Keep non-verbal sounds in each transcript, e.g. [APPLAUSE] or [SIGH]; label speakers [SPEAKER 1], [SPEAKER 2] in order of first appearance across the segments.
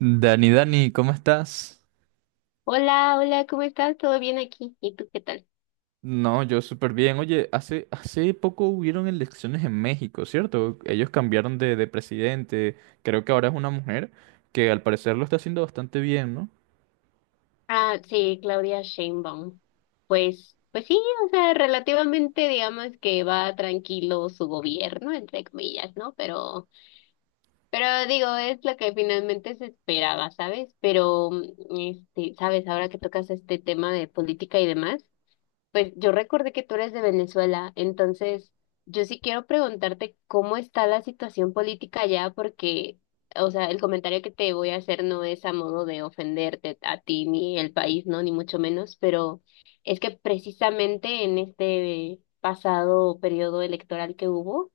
[SPEAKER 1] Dani, Dani, ¿cómo estás?
[SPEAKER 2] Hola, hola, ¿cómo estás? ¿Todo bien aquí? ¿Y tú qué tal?
[SPEAKER 1] No, yo súper bien. Oye, hace poco hubieron elecciones en México, ¿cierto? Ellos cambiaron de presidente. Creo que ahora es una mujer que al parecer lo está haciendo bastante bien, ¿no?
[SPEAKER 2] Ah, sí, Claudia Sheinbaum. Pues sí, o sea, relativamente digamos que va tranquilo su gobierno, entre comillas, ¿no? Pero digo, es lo que finalmente se esperaba, ¿sabes? Pero, este, ¿sabes? Ahora que tocas este tema de política y demás. Pues yo recordé que tú eres de Venezuela, entonces yo sí quiero preguntarte cómo está la situación política allá, porque, o sea, el comentario que te voy a hacer no es a modo de ofenderte a ti ni el país, ¿no? Ni mucho menos, pero es que precisamente en este pasado periodo electoral que hubo,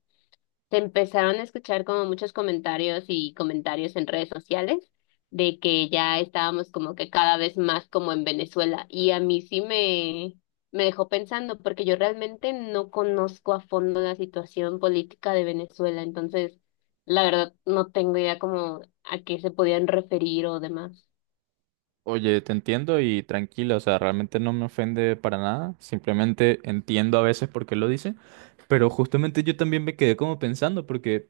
[SPEAKER 2] se empezaron a escuchar como muchos comentarios y comentarios en redes sociales de que ya estábamos como que cada vez más como en Venezuela y a mí sí me dejó pensando porque yo realmente no conozco a fondo la situación política de Venezuela, entonces la verdad no tengo idea como a qué se podían referir o demás.
[SPEAKER 1] Oye, te entiendo y tranquila, o sea, realmente no me ofende para nada. Simplemente entiendo a veces por qué lo dice. Pero justamente yo también me quedé como pensando, porque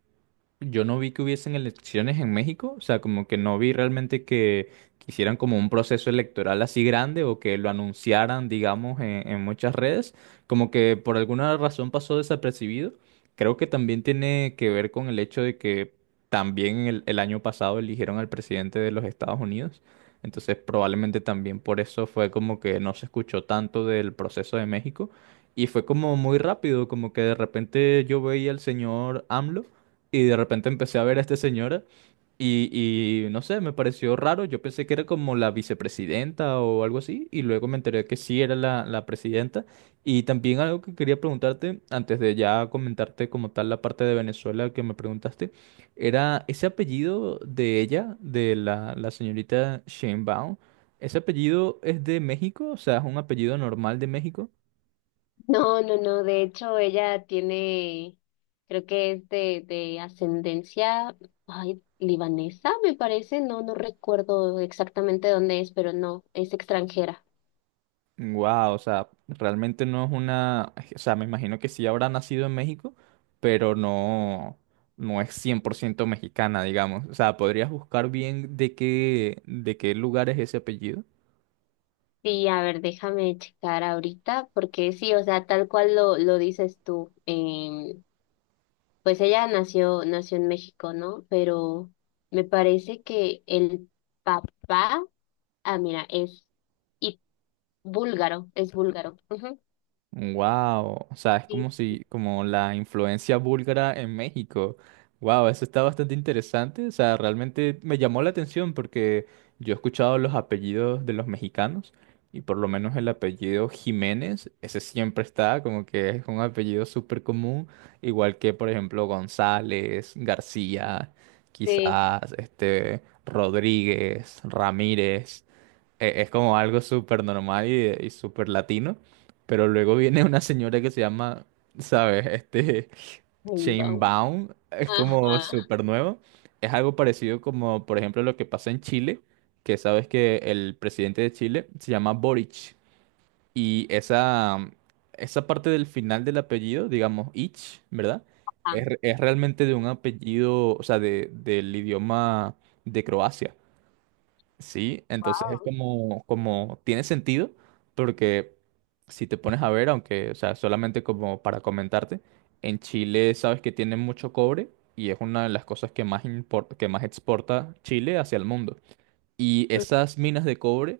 [SPEAKER 1] yo no vi que hubiesen elecciones en México, o sea, como que no vi realmente que hicieran como un proceso electoral así grande o que lo anunciaran, digamos, en muchas redes, como que por alguna razón pasó desapercibido. Creo que también tiene que ver con el hecho de que también el año pasado eligieron al presidente de los Estados Unidos, entonces probablemente también por eso fue como que no se escuchó tanto del proceso de México y fue como muy rápido, como que de repente yo veía al señor AMLO. Y de repente empecé a ver a esta señora y, no sé, me pareció raro. Yo pensé que era como la vicepresidenta o algo así y luego me enteré que sí era la presidenta. Y también algo que quería preguntarte, antes de ya comentarte como tal la parte de Venezuela que me preguntaste, era ese apellido de ella, de la señorita Sheinbaum, ¿ese apellido es de México? O sea, ¿es un apellido normal de México?
[SPEAKER 2] No, no, no, de hecho ella tiene, creo que es de ascendencia, ay, libanesa, me parece, no, no recuerdo exactamente dónde es, pero no, es extranjera.
[SPEAKER 1] Wow, o sea, realmente no es una, o sea, me imagino que sí habrá nacido en México, pero no, no es 100% mexicana, digamos. O sea, ¿podrías buscar bien de qué lugar es ese apellido?
[SPEAKER 2] Sí, a ver, déjame checar ahorita, porque sí, o sea, tal cual lo dices tú, pues ella nació en México, ¿no? Pero me parece que el papá, ah, mira, es y búlgaro, es búlgaro. Ujú.
[SPEAKER 1] Wow, o sea, es
[SPEAKER 2] Sí,
[SPEAKER 1] como si, como la influencia búlgara en México. Wow, eso está bastante interesante. O sea, realmente me llamó la atención porque yo he escuchado los apellidos de los mexicanos y por lo menos el apellido Jiménez, ese siempre está, como que es un apellido súper común, igual que por ejemplo González, García,
[SPEAKER 2] sí.
[SPEAKER 1] quizás, este, Rodríguez, Ramírez. Es como algo súper normal y súper latino, pero luego viene una señora que se llama, ¿sabes? Este, [LAUGHS] Baum, es como
[SPEAKER 2] Ajá.
[SPEAKER 1] súper nuevo. Es algo parecido como, por ejemplo, lo que pasa en Chile, que sabes que el presidente de Chile se llama Boric. Y esa parte del final del apellido, digamos, Ich, ¿verdad?
[SPEAKER 2] Ah,
[SPEAKER 1] Es realmente de un apellido, o sea, del idioma de Croacia. Sí, entonces es
[SPEAKER 2] wow.
[SPEAKER 1] como, como tiene sentido, porque si te pones a ver, aunque, o sea, solamente como para comentarte, en Chile sabes que tiene mucho cobre y es una de las cosas que más que más exporta Chile hacia el mundo. Y esas minas de cobre,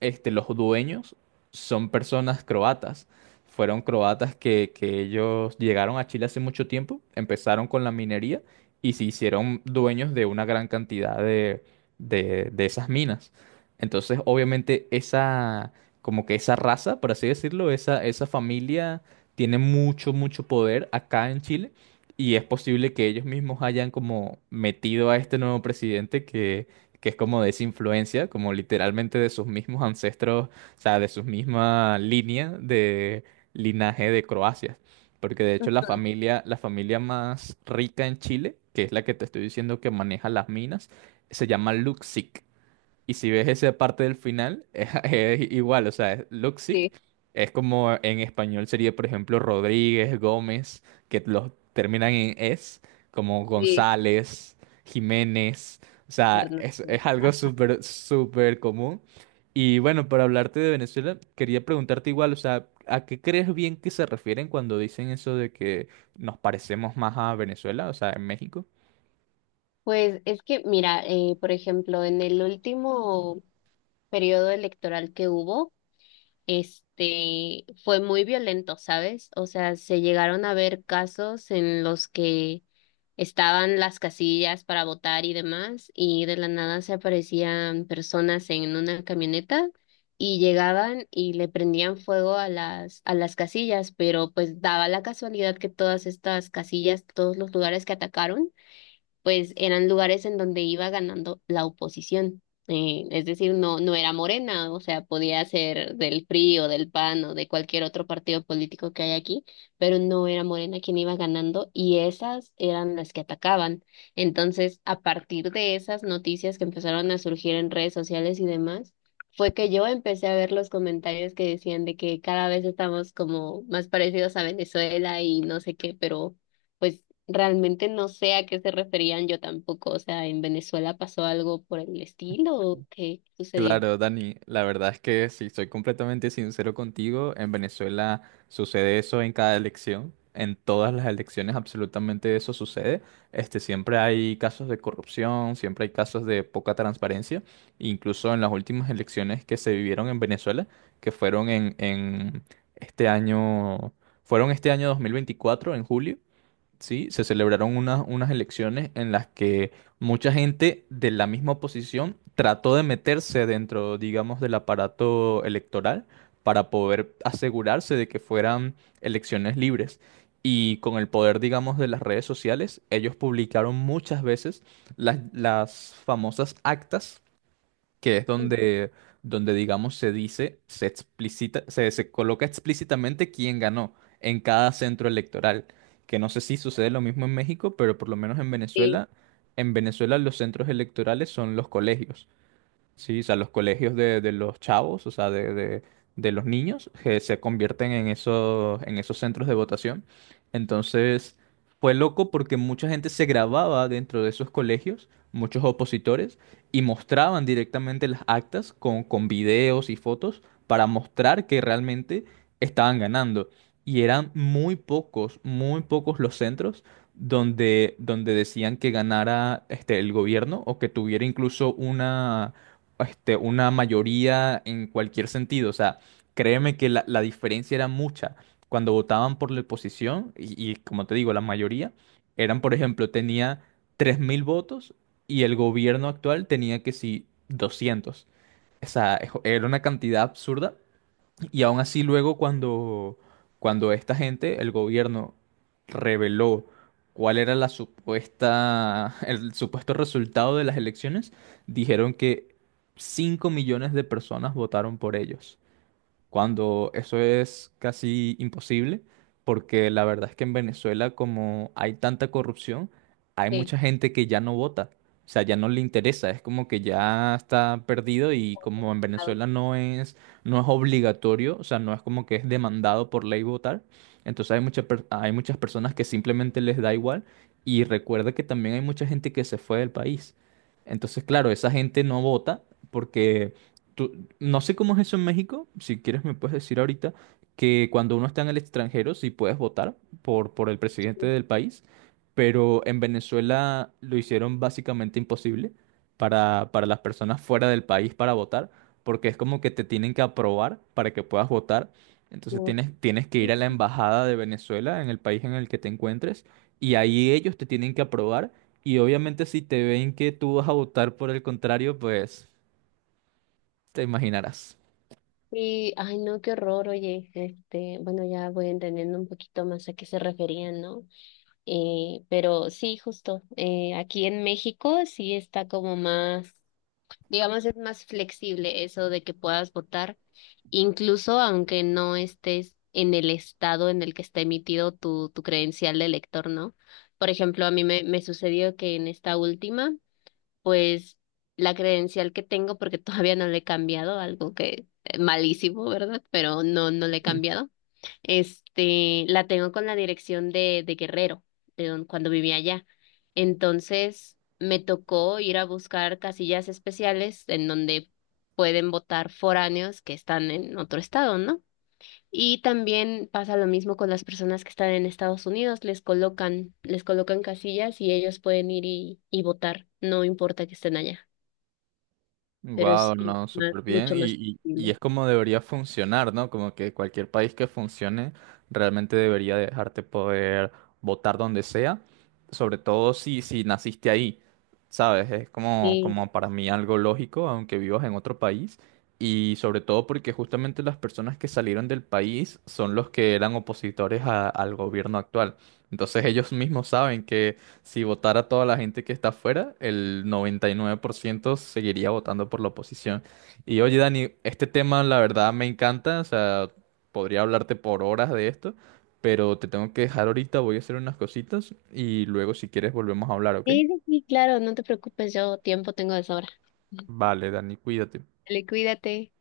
[SPEAKER 1] este, los dueños son personas croatas. Fueron croatas que ellos llegaron a Chile hace mucho tiempo, empezaron con la minería y se hicieron dueños de una gran cantidad de esas minas. Entonces, obviamente, como que esa raza, por así decirlo, esa familia tiene mucho, mucho poder acá en Chile. Y es posible que ellos mismos hayan como metido a este nuevo presidente que es como de esa influencia, como literalmente de sus mismos ancestros, o sea, de su misma línea de linaje de Croacia. Porque de hecho la familia más rica en Chile, que es la que te estoy diciendo que maneja las minas, se llama Luxic. Y si ves esa parte del final, [LAUGHS] es, igual, o sea, es Luxic,
[SPEAKER 2] Sí,
[SPEAKER 1] es como en español sería, por ejemplo, Rodríguez, Gómez, que los terminan en es, como
[SPEAKER 2] sí,
[SPEAKER 1] González, Jiménez, o sea,
[SPEAKER 2] Hernández.
[SPEAKER 1] es algo súper, súper común. Y bueno, para hablarte de Venezuela, quería preguntarte igual, o sea, ¿a qué crees bien que se refieren cuando dicen eso de que nos parecemos más a Venezuela, o sea, en México?
[SPEAKER 2] Pues es que, mira, por ejemplo, en el último periodo electoral que hubo, este, fue muy violento, ¿sabes? O sea, se llegaron a ver casos en los que estaban las casillas para votar y demás, y de la nada se aparecían personas en una camioneta y llegaban y le prendían fuego a las casillas, pero pues daba la casualidad que todas estas casillas, todos los lugares que atacaron, pues eran lugares en donde iba ganando la oposición. Es decir, no, no era Morena, o sea, podía ser del PRI o del PAN o de cualquier otro partido político que hay aquí, pero no era Morena quien iba ganando y esas eran las que atacaban. Entonces, a partir de esas noticias que empezaron a surgir en redes sociales y demás, fue que yo empecé a ver los comentarios que decían de que cada vez estamos como más parecidos a Venezuela y no sé qué, pero pues realmente no sé a qué se referían yo tampoco. O sea, ¿en Venezuela pasó algo por el estilo o qué sucedió?
[SPEAKER 1] Claro, Dani, la verdad es que si soy completamente sincero contigo, en Venezuela sucede eso en cada elección, en todas las elecciones absolutamente eso sucede. Este, siempre hay casos de corrupción, siempre hay casos de poca transparencia, incluso en las últimas elecciones que se vivieron en Venezuela, que fueron en este año, fueron este año 2024 en julio. ¿Sí? Se celebraron unas elecciones en las que mucha gente de la misma oposición trató de meterse dentro, digamos, del aparato electoral para poder asegurarse de que fueran elecciones libres. Y con el poder, digamos, de las redes sociales, ellos publicaron muchas veces las famosas actas que es donde, donde digamos, se dice, se explicita, se coloca explícitamente quién ganó en cada centro electoral. Que no sé si sucede lo mismo en México, pero por lo menos
[SPEAKER 2] Sí,
[SPEAKER 1] En Venezuela los centros electorales son los colegios. Sí, o sea, los colegios de los chavos, o sea, de los niños, que se convierten en esos centros de votación. Entonces, fue loco porque mucha gente se grababa dentro de esos colegios, muchos opositores, y mostraban directamente las actas con videos y fotos para mostrar que realmente estaban ganando. Y eran muy pocos los centros donde decían que ganara este, el gobierno o que tuviera incluso una, este, una mayoría en cualquier sentido. O sea, créeme que la diferencia era mucha. Cuando votaban por la oposición, y, como te digo, la mayoría, eran, por ejemplo, tenía 3000 votos y el gobierno actual tenía que sí 200. O sea, ejo- era una cantidad absurda y aún así luego cuando esta gente, el gobierno, reveló cuál era la supuesta, el supuesto resultado de las elecciones, dijeron que 5 millones de personas votaron por ellos cuando eso es casi imposible, porque la verdad es que en Venezuela, como hay tanta corrupción, hay
[SPEAKER 2] sí.
[SPEAKER 1] mucha gente que ya no vota, o sea, ya no le interesa, es como que ya está perdido y como en
[SPEAKER 2] Ah,
[SPEAKER 1] Venezuela no es obligatorio, o sea, no es como que es demandado por ley votar, entonces hay mucha per- hay muchas personas que simplemente les da igual y recuerda que también hay mucha gente que se fue del país. Entonces, claro, esa gente no vota porque tú- no sé cómo es eso en México, si quieres me puedes decir ahorita que cuando uno está en el extranjero sí puedes votar por el presidente del país, pero en Venezuela lo hicieron básicamente imposible para las personas fuera del país para votar, porque es como que te tienen que aprobar para que puedas votar, entonces
[SPEAKER 2] no.
[SPEAKER 1] tienes que ir
[SPEAKER 2] Sí,
[SPEAKER 1] a la embajada de Venezuela en el país en el que te encuentres y ahí ellos te tienen que aprobar y obviamente si te ven que tú vas a votar por el contrario, pues te imaginarás.
[SPEAKER 2] sí, ay no, qué horror, oye, este, bueno, ya voy entendiendo un poquito más a qué se referían, ¿no? Pero sí, justo, aquí en México sí está como más, digamos, es más flexible eso de que puedas votar, incluso aunque no estés en el estado en el que está emitido tu credencial de elector, ¿no? Por ejemplo, a mí me sucedió que en esta última, pues la credencial que tengo, porque [LAUGHS] todavía no le he cambiado, algo que malísimo, ¿verdad? Pero no, no le he cambiado este, la tengo con la dirección de Guerrero, de don- cuando vivía allá. Entonces, me tocó ir a buscar casillas especiales en donde pueden votar foráneos que están en otro estado, ¿no? Y también pasa lo mismo con las personas que están en Estados Unidos, les colocan casillas y ellos pueden ir y votar, no importa que estén allá, pero es
[SPEAKER 1] Wow, no,
[SPEAKER 2] más-
[SPEAKER 1] súper bien.
[SPEAKER 2] mucho más
[SPEAKER 1] Y,
[SPEAKER 2] flexible.
[SPEAKER 1] es como debería funcionar, ¿no? Como que cualquier país que funcione realmente debería dejarte poder votar donde sea, sobre todo si, naciste ahí, ¿sabes? Es como,
[SPEAKER 2] Sí,
[SPEAKER 1] como para mí algo lógico, aunque vivas en otro país. Y sobre todo porque justamente las personas que salieron del país son los que eran opositores al gobierno actual. Entonces ellos mismos saben. Si votara toda la gente que está afuera, el 99% seguiría votando por la oposición. Y oye, Dani, este tema la verdad me encanta, o sea, podría hablarte por horas de esto, pero te tengo que dejar ahorita, voy a hacer unas cositas y luego si quieres volvemos a hablar, ¿ok?
[SPEAKER 2] sí, sí, sí, claro, no te preocupes, yo tiempo tengo de sobra.
[SPEAKER 1] Vale, Dani, cuídate.
[SPEAKER 2] Dale, cuídate.